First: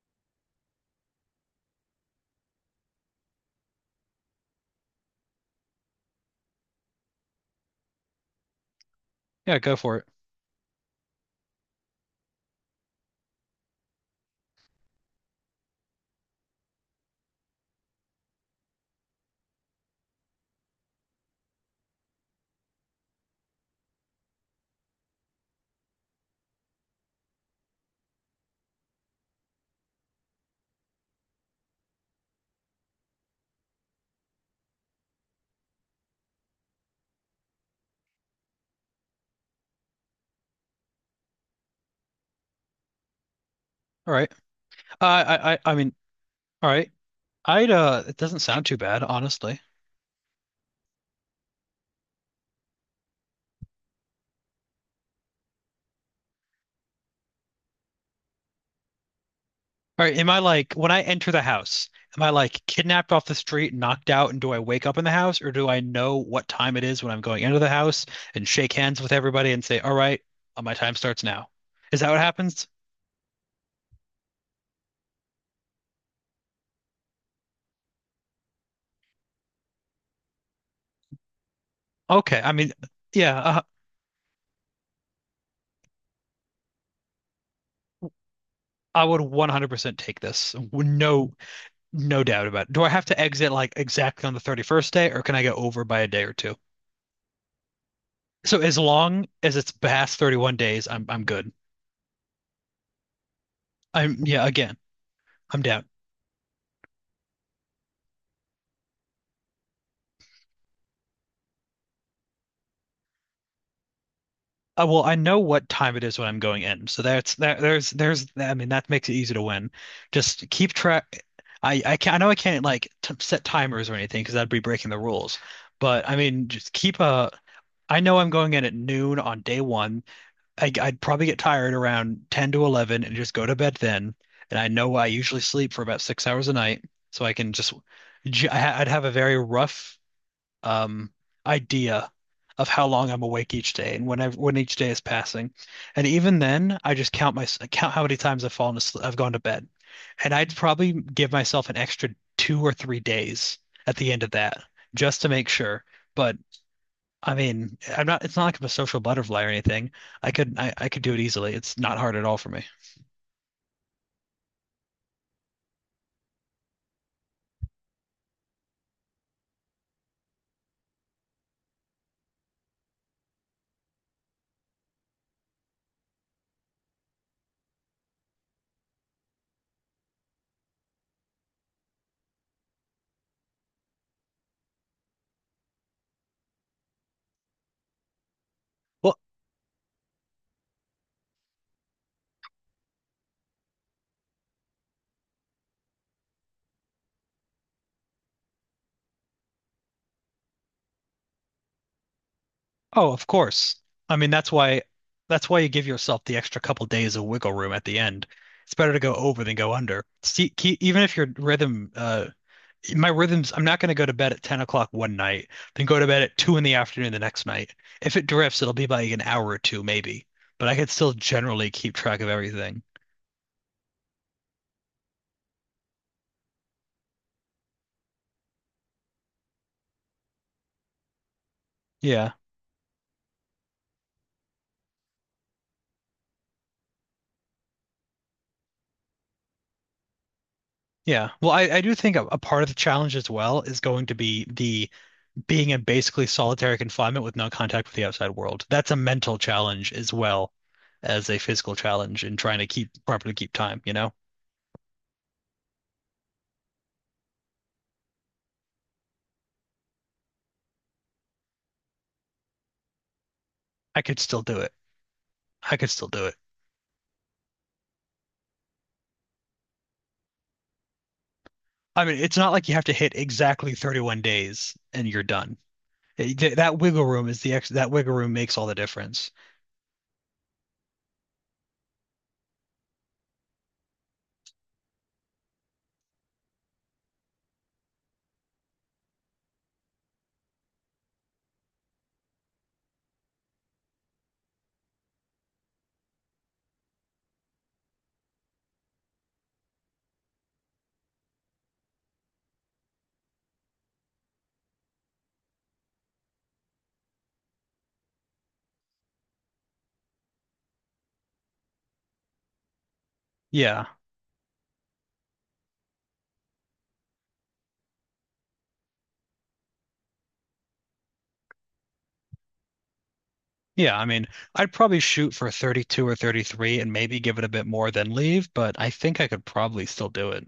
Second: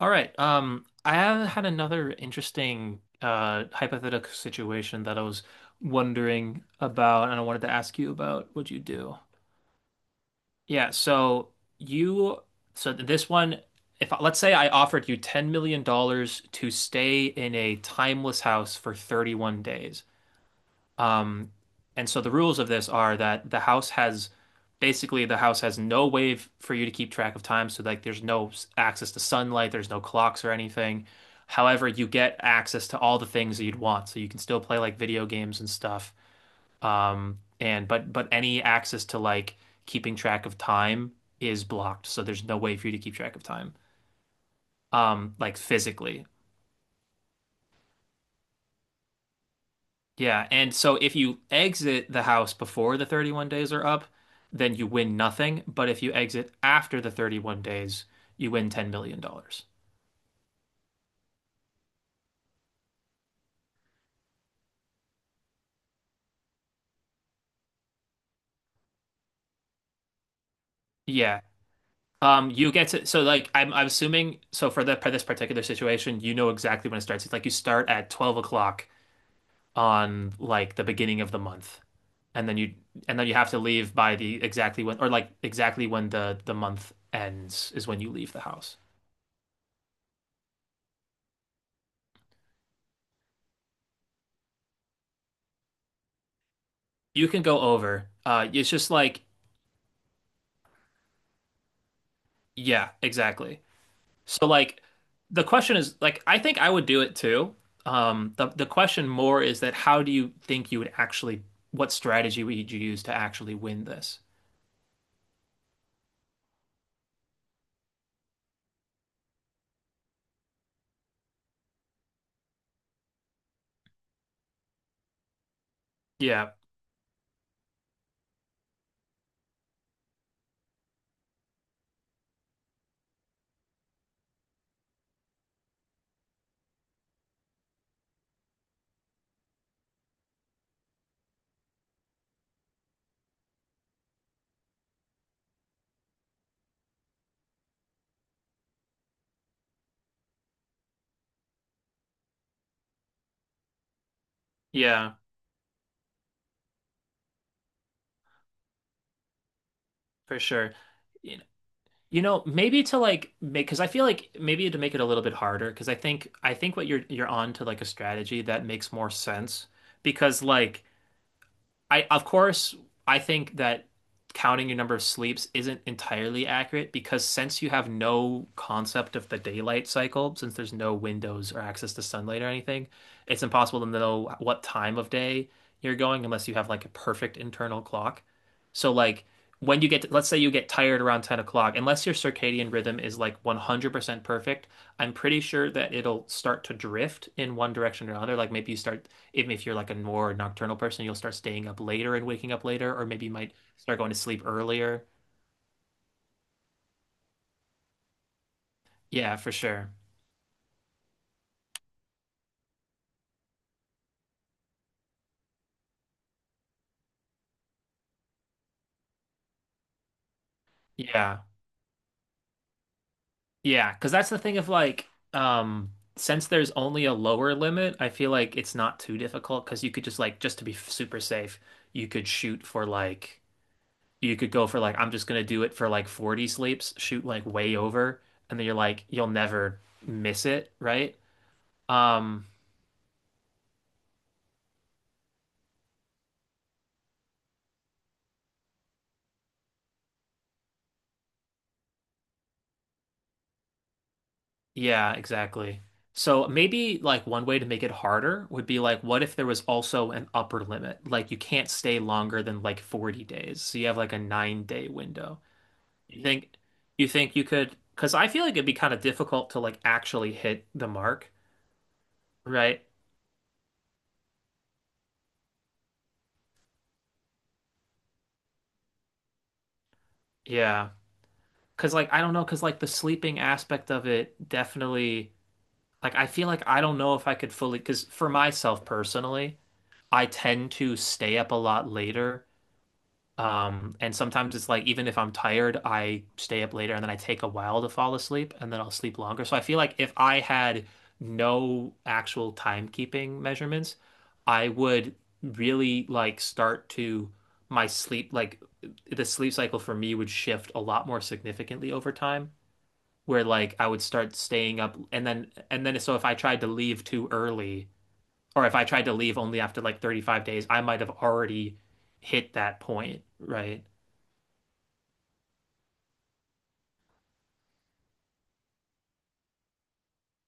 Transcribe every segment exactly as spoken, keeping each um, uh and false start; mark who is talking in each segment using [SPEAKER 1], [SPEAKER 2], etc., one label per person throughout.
[SPEAKER 1] All right. Um, I have had another interesting uh, hypothetical situation that I was wondering about, and I wanted to ask you about what you do.
[SPEAKER 2] Yeah, go for it.
[SPEAKER 1] Yeah. So you, so this one, if let's say I offered you $10 million dollars to stay in a timeless house for thirty-one days. Um, and so the rules of this are that the house has basically the house has no way f- for you to keep track of time. So like there's no s- access to sunlight, there's no clocks or anything. However, you get access to all the things that you'd want. So you can still play like video games and stuff. Um, and but but any access to like keeping track of time is blocked. So there's no way for you to keep track of time.
[SPEAKER 2] All right. Uh,
[SPEAKER 1] Um,
[SPEAKER 2] I,
[SPEAKER 1] like
[SPEAKER 2] I, I mean,
[SPEAKER 1] physically.
[SPEAKER 2] all right. I'd, uh, it doesn't sound too bad, honestly.
[SPEAKER 1] Yeah, and so if you exit the house before the thirty-one days are up, then you win nothing. But if you exit after the thirty-one days, you win ten million dollars dollars.
[SPEAKER 2] All right. Am I like, when I enter the house, am I like kidnapped off the street, knocked out, and do I wake up in the house, or do I know what time it is when I'm going into the house and shake hands with everybody and say, all right, uh, my time starts
[SPEAKER 1] Yeah.
[SPEAKER 2] now? Is that what
[SPEAKER 1] Um,
[SPEAKER 2] happens?
[SPEAKER 1] you get to, so like I'm I'm assuming so for the for this particular situation, you know exactly when it starts. It's like you start at twelve o'clock on like the beginning of the month.
[SPEAKER 2] Okay.
[SPEAKER 1] And
[SPEAKER 2] I
[SPEAKER 1] then
[SPEAKER 2] mean,
[SPEAKER 1] you and then you
[SPEAKER 2] yeah,
[SPEAKER 1] have to
[SPEAKER 2] uh,
[SPEAKER 1] leave by the exactly when or like exactly when the the month ends is when you leave the house.
[SPEAKER 2] I would one hundred percent take this. No, no doubt about it. Do I have to exit like exactly on the thirty-first day, or can I go over by a day or two?
[SPEAKER 1] You can go over. Uh,
[SPEAKER 2] So
[SPEAKER 1] it's
[SPEAKER 2] as
[SPEAKER 1] just like
[SPEAKER 2] long as it's past thirty-one days, I'm I'm good.
[SPEAKER 1] yeah, exactly.
[SPEAKER 2] I'm yeah,
[SPEAKER 1] So
[SPEAKER 2] again,
[SPEAKER 1] like the
[SPEAKER 2] I'm
[SPEAKER 1] question
[SPEAKER 2] down.
[SPEAKER 1] is like I think I would do it too. Um the the question more is that how do you think you would actually what strategy would you use to actually win this?
[SPEAKER 2] Uh, well, I know what time it is when I'm going in. So that's that there's there's I mean that makes it easy to win. Just keep track I I can I know I can't like t set timers or anything because that'd be breaking the rules. But I mean
[SPEAKER 1] Yeah.
[SPEAKER 2] just keep a I know I'm going in at noon on day one. I, I'd probably get tired around ten to eleven and just go to bed then. And I know I usually sleep for about six hours a night, so I can just j- I- I'd have a very rough um, idea of how long I'm awake each day and when I, when each day is passing. And even then, I just count my count how many times I've fallen asleep, I've gone to bed. And I'd probably give myself an extra two or three days at the end of that
[SPEAKER 1] Yeah,
[SPEAKER 2] just to make sure. But I mean, I'm not, it's not like I'm a social butterfly or anything. I
[SPEAKER 1] for
[SPEAKER 2] could,
[SPEAKER 1] sure.
[SPEAKER 2] I, I could do it
[SPEAKER 1] You know,
[SPEAKER 2] easily. It's not hard
[SPEAKER 1] you
[SPEAKER 2] at all
[SPEAKER 1] know,
[SPEAKER 2] for me.
[SPEAKER 1] maybe to like make because I feel like maybe to make it a little bit harder because I think I think what you're you're on to like a strategy that makes more sense because like I of course I think that counting your number of sleeps isn't entirely accurate because since you have no concept of the daylight cycle, since there's no windows or access to sunlight or anything, it's impossible to know what time of day you're going unless you have like a perfect internal clock. So
[SPEAKER 2] Well,
[SPEAKER 1] like when you get to, let's say you get tired around ten o'clock, unless your circadian rhythm is like one hundred percent perfect, I'm pretty sure that it'll start to drift in one direction or another. Like maybe you start, even if you're like a more nocturnal person, you'll start staying up later and waking up later, or
[SPEAKER 2] oh,
[SPEAKER 1] maybe
[SPEAKER 2] of
[SPEAKER 1] you might
[SPEAKER 2] course.
[SPEAKER 1] start going to
[SPEAKER 2] I mean,
[SPEAKER 1] sleep
[SPEAKER 2] that's why
[SPEAKER 1] earlier.
[SPEAKER 2] that's why you give yourself the extra couple days of wiggle room at the end. It's better to go
[SPEAKER 1] Yeah,
[SPEAKER 2] over
[SPEAKER 1] for
[SPEAKER 2] than go
[SPEAKER 1] sure.
[SPEAKER 2] under. See, ke even if your rhythm, uh, my rhythms, I'm not going to go to bed at ten o'clock one night, then go to bed at two in the afternoon the next night. If it drifts, it'll be like an hour or two maybe, but I could still
[SPEAKER 1] Yeah.
[SPEAKER 2] generally keep track of everything.
[SPEAKER 1] Yeah. Because that's the thing of like, um, since there's only a lower limit, I feel like it's not too difficult because you could just like, just to be super safe, you could
[SPEAKER 2] Yeah.
[SPEAKER 1] shoot for like, you could go for like, I'm just gonna do it for like forty sleeps, shoot like way over, and then you're like, you'll never miss it, right?
[SPEAKER 2] Yeah. Well, I, I do think a, a
[SPEAKER 1] Um,
[SPEAKER 2] part of the challenge as well is going to be the being in basically solitary confinement with no contact with the outside world. That's a mental challenge as well as a physical challenge in trying to keep properly keep time, you know?
[SPEAKER 1] yeah, exactly. So maybe like one way to make it harder would be like, what if there was also an upper limit? Like you can't stay longer than like forty days. So you have
[SPEAKER 2] I
[SPEAKER 1] like a
[SPEAKER 2] could still do
[SPEAKER 1] nine
[SPEAKER 2] it.
[SPEAKER 1] day window.
[SPEAKER 2] I could still
[SPEAKER 1] You
[SPEAKER 2] do it.
[SPEAKER 1] think you think you could, because I feel like it'd be kind of difficult to like actually hit the mark,
[SPEAKER 2] I mean, it's not like you
[SPEAKER 1] right?
[SPEAKER 2] have to hit exactly thirty-one days and you're done. It- that wiggle room is the ex that wiggle room makes all the difference.
[SPEAKER 1] Yeah. Because like I don't know, because like the sleeping aspect of it definitely like I feel like I don't know if I could fully, because for myself personally, I tend to stay up a lot later. Um, and sometimes it's like even if I'm tired, I stay up later and then I take a while to fall asleep and then I'll sleep longer. So I feel like if I had no actual timekeeping measurements, I would really like start to my sleep like the sleep cycle for me would shift a lot more significantly over time where like
[SPEAKER 2] Yeah.
[SPEAKER 1] I would start staying up and then and then so if I tried to leave too early or if I tried to leave only after like thirty-five days, I might have already hit that point, right?
[SPEAKER 2] Yeah, I mean, I'd probably shoot for thirty-two or thirty-three and maybe give it a bit more than leave, but I think I could probably still do it.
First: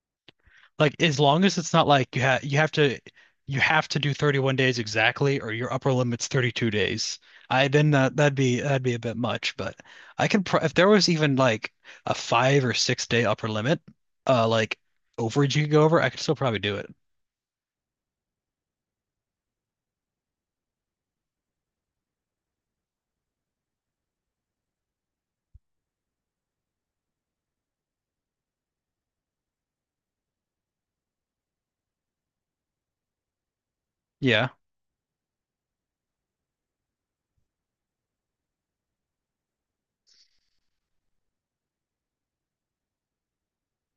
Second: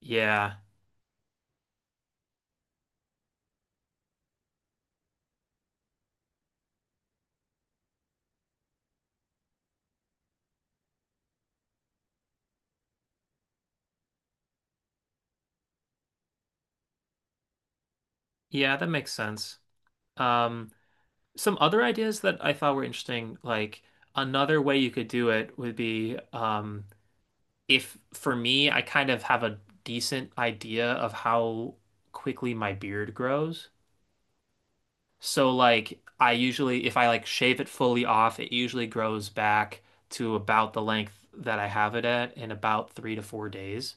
[SPEAKER 1] Yeah.
[SPEAKER 2] Like as long as it's not like you have you have to you have to do thirty-one days exactly or your upper limit's thirty-two days. I then that that'd be that'd be a bit much, but I can pro if there was even like a five or six day upper limit, uh like overage you could go over, I could still probably do it.
[SPEAKER 1] Yeah, that makes sense. Um, some other ideas that I thought were interesting, like another way you could do it would be um, if for me, I kind of have a decent idea of how quickly my beard grows.
[SPEAKER 2] Yeah.
[SPEAKER 1] So like I usually, if I like shave it fully off, it usually grows back to about the length that I have it at in about three to four days.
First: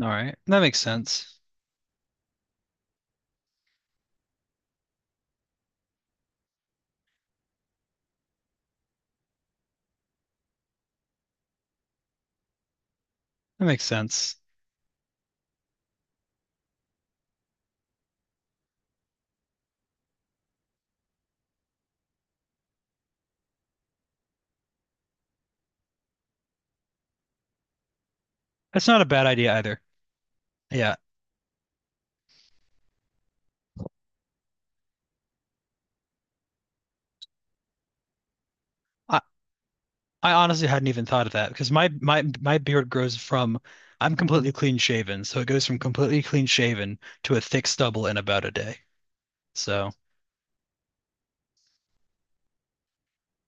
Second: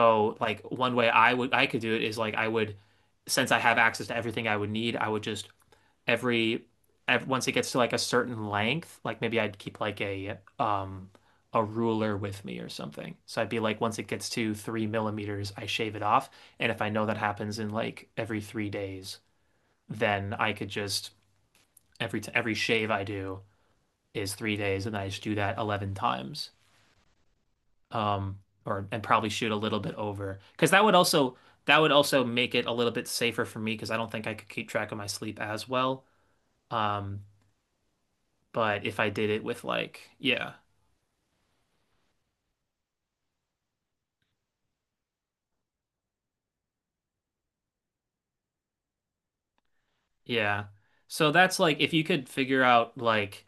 [SPEAKER 2] All right. That
[SPEAKER 1] like
[SPEAKER 2] makes
[SPEAKER 1] one way I
[SPEAKER 2] sense.
[SPEAKER 1] would I could do it is like I would since I have access to everything I would need, I would just every, ev once it gets to like a certain length, like maybe I'd keep like a um a ruler with me or something. So I'd be
[SPEAKER 2] That
[SPEAKER 1] like,
[SPEAKER 2] makes
[SPEAKER 1] once it gets
[SPEAKER 2] sense.
[SPEAKER 1] to three millimeters, I shave it off. And if I know that happens in like every three days, then I could just every t every shave I do is three days, and I just do that eleven times. Um,
[SPEAKER 2] That's
[SPEAKER 1] or
[SPEAKER 2] not
[SPEAKER 1] and
[SPEAKER 2] a bad
[SPEAKER 1] probably shoot
[SPEAKER 2] idea
[SPEAKER 1] a
[SPEAKER 2] either.
[SPEAKER 1] little bit over because that would
[SPEAKER 2] Yeah.
[SPEAKER 1] also that would also make it a little bit safer for me because I don't think I could keep track of my sleep as well. Um, But if I did it with like,
[SPEAKER 2] I
[SPEAKER 1] yeah,
[SPEAKER 2] honestly hadn't even thought of that because my my my beard grows from I'm completely clean shaven, so it goes from completely clean shaven to a thick stubble in about a day. So
[SPEAKER 1] yeah. So that's like if you could figure out like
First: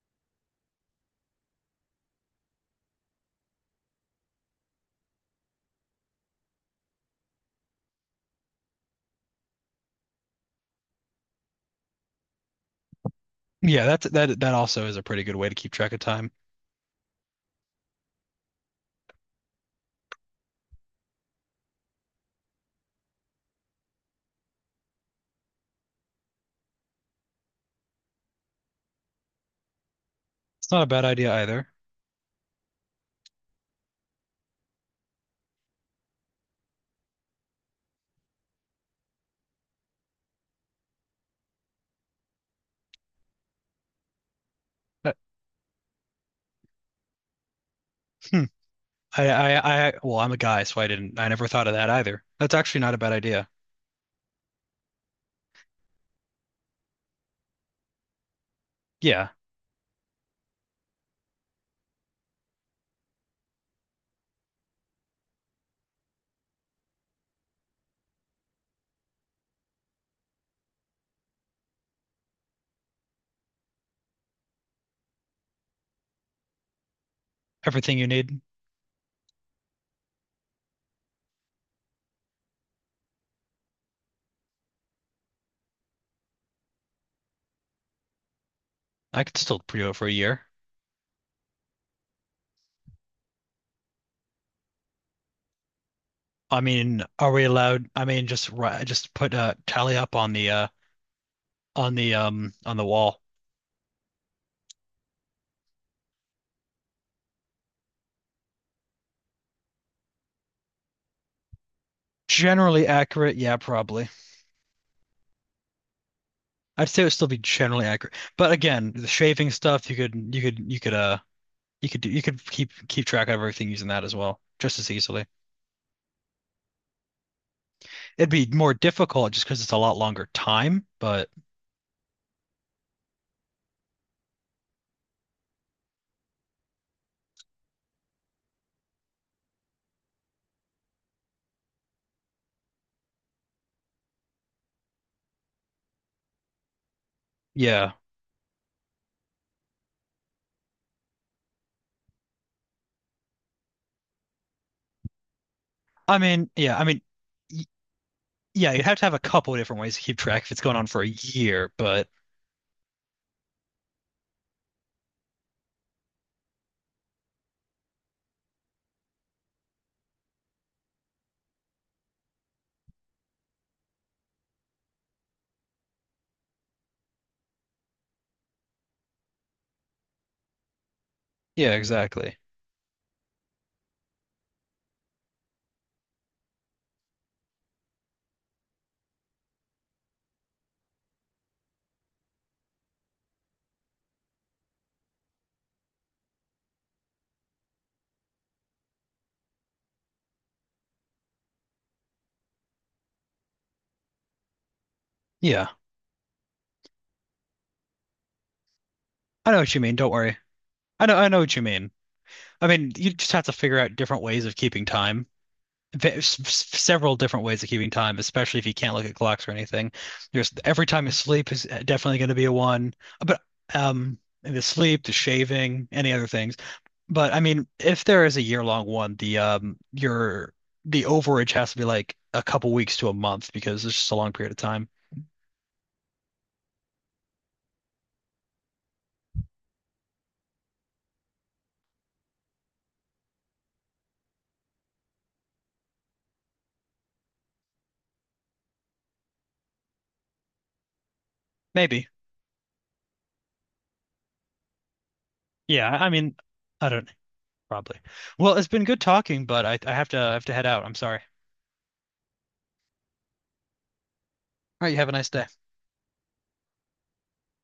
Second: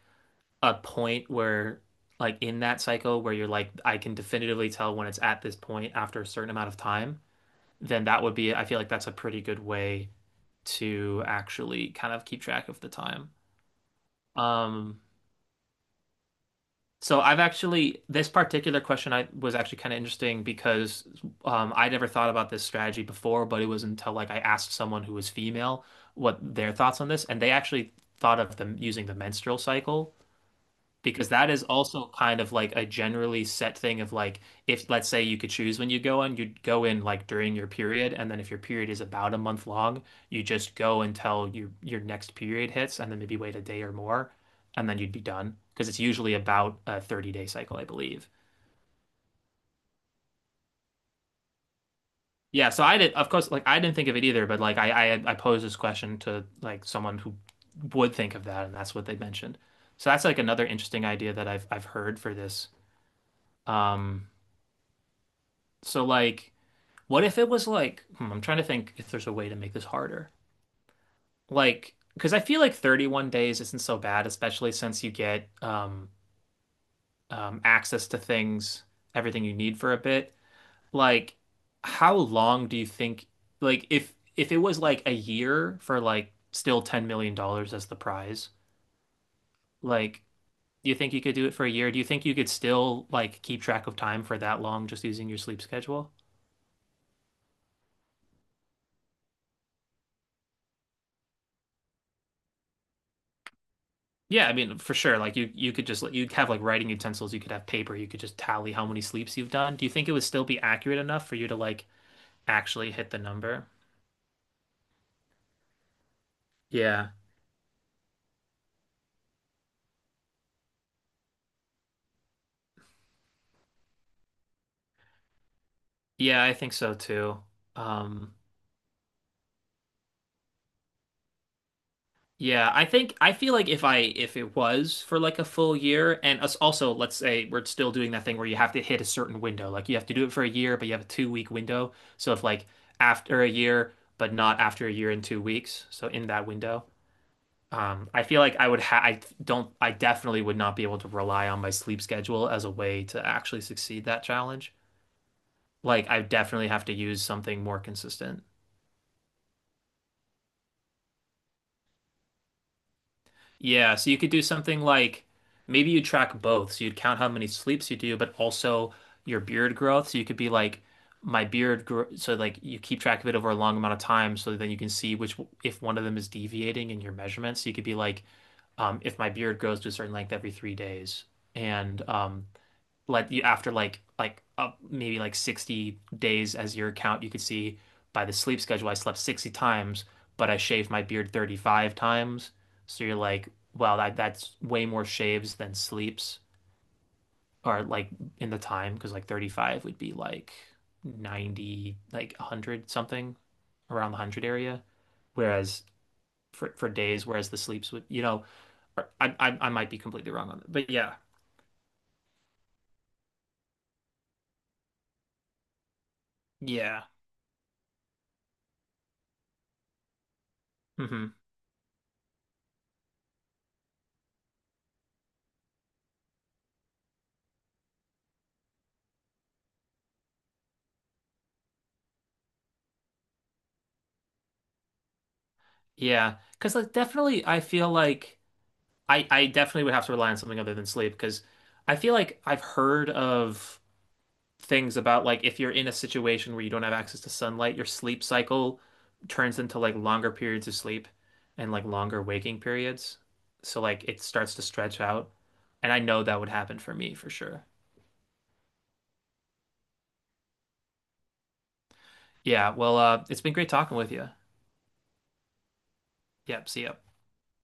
[SPEAKER 1] a point where like in that cycle where you're like, I can definitively tell when it's at this point after a certain amount of time, then that would be, I feel like that's a pretty good way to actually kind of keep track of the time.
[SPEAKER 2] yeah, that's that that also is
[SPEAKER 1] Um,
[SPEAKER 2] a pretty good way to keep track of time.
[SPEAKER 1] So I've actually this particular question I was actually kind of interesting because um, I never thought about this strategy before, but it was until like I asked someone who was female what their thoughts on this, and they actually thought of them using the menstrual cycle
[SPEAKER 2] It's not a bad
[SPEAKER 1] because
[SPEAKER 2] idea
[SPEAKER 1] that is
[SPEAKER 2] either.
[SPEAKER 1] also kind of like a generally set thing of like if let's say you could choose when you go in, you'd go in like during your period, and then if your period is about a month long, you just go until your your next period hits, and then maybe wait a day or more, and then you'd
[SPEAKER 2] But
[SPEAKER 1] be done. Because it's usually about a thirty day cycle, I believe.
[SPEAKER 2] hmm, I, I I well, I'm a guy, so I didn't I never thought of that either. That's
[SPEAKER 1] Yeah,
[SPEAKER 2] actually
[SPEAKER 1] so
[SPEAKER 2] not a
[SPEAKER 1] I
[SPEAKER 2] bad
[SPEAKER 1] did, of
[SPEAKER 2] idea.
[SPEAKER 1] course, like I didn't think of it either, but like I I, I posed this question to like someone who would think of that, and that's what they
[SPEAKER 2] Yeah,
[SPEAKER 1] mentioned. So that's like another interesting idea that I've I've heard for this. Um, so like. What if it was like, hmm, I'm trying to think if there's a way to make this harder. Like, because I feel like thirty-one days isn't so bad, especially since you get um, um,
[SPEAKER 2] everything you
[SPEAKER 1] access to
[SPEAKER 2] need,
[SPEAKER 1] things, everything you need for a bit. Like, how long do you think, like, if if it was like a year for like still ten million dollars as the prize,
[SPEAKER 2] I could still do it for a
[SPEAKER 1] like,
[SPEAKER 2] year.
[SPEAKER 1] do you think you could do it for a year? Do you think you could still like keep track of time for that long just using your sleep schedule?
[SPEAKER 2] I mean, are we allowed? I mean, just ri- just put a tally up on the uh on the um on the wall.
[SPEAKER 1] Yeah, I mean, for sure. Like you, you could just like, you'd have like writing utensils. You could have paper. You could just tally how many sleeps you've done. Do you think it would still be accurate enough for you to like
[SPEAKER 2] Generally
[SPEAKER 1] actually hit the
[SPEAKER 2] accurate, yeah,
[SPEAKER 1] number?
[SPEAKER 2] probably. I'd say it
[SPEAKER 1] Yeah,
[SPEAKER 2] would still be generally accurate. But again, the shaving stuff, you could you could you could uh you could do you could keep keep track of everything using that as well, just as easily.
[SPEAKER 1] yeah, I think so too.
[SPEAKER 2] It'd
[SPEAKER 1] Um,
[SPEAKER 2] be more difficult just because it's a lot longer time, but
[SPEAKER 1] yeah, I think I feel like if I if it was for like a full year, and us also let's say we're still doing that thing where you have to hit a certain window. Like you have to do it for a year, but you have a two week window. So if like after a year, but not after a year and two weeks, so in that window.
[SPEAKER 2] yeah.
[SPEAKER 1] Um, I feel like I would ha I don't I definitely would not be able to rely on my sleep schedule as a way to actually succeed that challenge. Like
[SPEAKER 2] I
[SPEAKER 1] I
[SPEAKER 2] mean,
[SPEAKER 1] definitely
[SPEAKER 2] yeah, I
[SPEAKER 1] have to
[SPEAKER 2] mean
[SPEAKER 1] use something
[SPEAKER 2] y-
[SPEAKER 1] more consistent.
[SPEAKER 2] yeah, you'd have to have a couple of different ways to keep track if it's going on for a year, but
[SPEAKER 1] Yeah, so you could do something like maybe you track both. So you'd count how many sleeps you do, but also your beard growth. So you could be like my beard grow so like you keep track of it over a long amount of time so then you can see which if one of them is deviating in your measurements. So you could be like um, if my beard grows to a certain length every three days
[SPEAKER 2] yeah,
[SPEAKER 1] and
[SPEAKER 2] exactly.
[SPEAKER 1] um, like you after like like uh, maybe like sixty days as your count you could see by the sleep schedule I slept sixty times but I shaved my beard thirty-five times so you're like well, that that's way more shaves than sleeps or like in the time because like thirty-five would be like ninety like one hundred something around the one hundred area
[SPEAKER 2] Yeah.
[SPEAKER 1] whereas for for days whereas the sleeps would you know I
[SPEAKER 2] I know
[SPEAKER 1] I, I
[SPEAKER 2] what you
[SPEAKER 1] might
[SPEAKER 2] mean,
[SPEAKER 1] be
[SPEAKER 2] don't
[SPEAKER 1] completely
[SPEAKER 2] worry.
[SPEAKER 1] wrong on that but
[SPEAKER 2] I
[SPEAKER 1] yeah,
[SPEAKER 2] know I know what you mean. I mean, you just have to figure out different ways of keeping time. There's
[SPEAKER 1] yeah.
[SPEAKER 2] several different ways of keeping time, especially if you can't look at clocks or anything. There's every time you
[SPEAKER 1] Hmm.
[SPEAKER 2] sleep is uh, definitely going to be a one, but um, and the sleep, the shaving, any other things. But I mean, if there is a year-long one, the um, your the overage has to be like a couple weeks to a month because it's just a long period of time.
[SPEAKER 1] Yeah, because like definitely, I feel like I I definitely would have to rely on something other than sleep because I feel like I've heard of things about like if you're in a situation where you don't have access to sunlight, your sleep cycle turns into like longer periods of sleep and like
[SPEAKER 2] Maybe.
[SPEAKER 1] longer waking periods. So like it starts to stretch out,
[SPEAKER 2] Yeah.
[SPEAKER 1] and I
[SPEAKER 2] I
[SPEAKER 1] know
[SPEAKER 2] mean,
[SPEAKER 1] that would happen
[SPEAKER 2] I
[SPEAKER 1] for
[SPEAKER 2] don't
[SPEAKER 1] me for sure.
[SPEAKER 2] probably. Well, it's been good talking, but I I have to I have to head out. I'm sorry.
[SPEAKER 1] Yeah, well, uh, it's been great talking with you.
[SPEAKER 2] All right. You have a nice day.
[SPEAKER 1] Yep, see ya.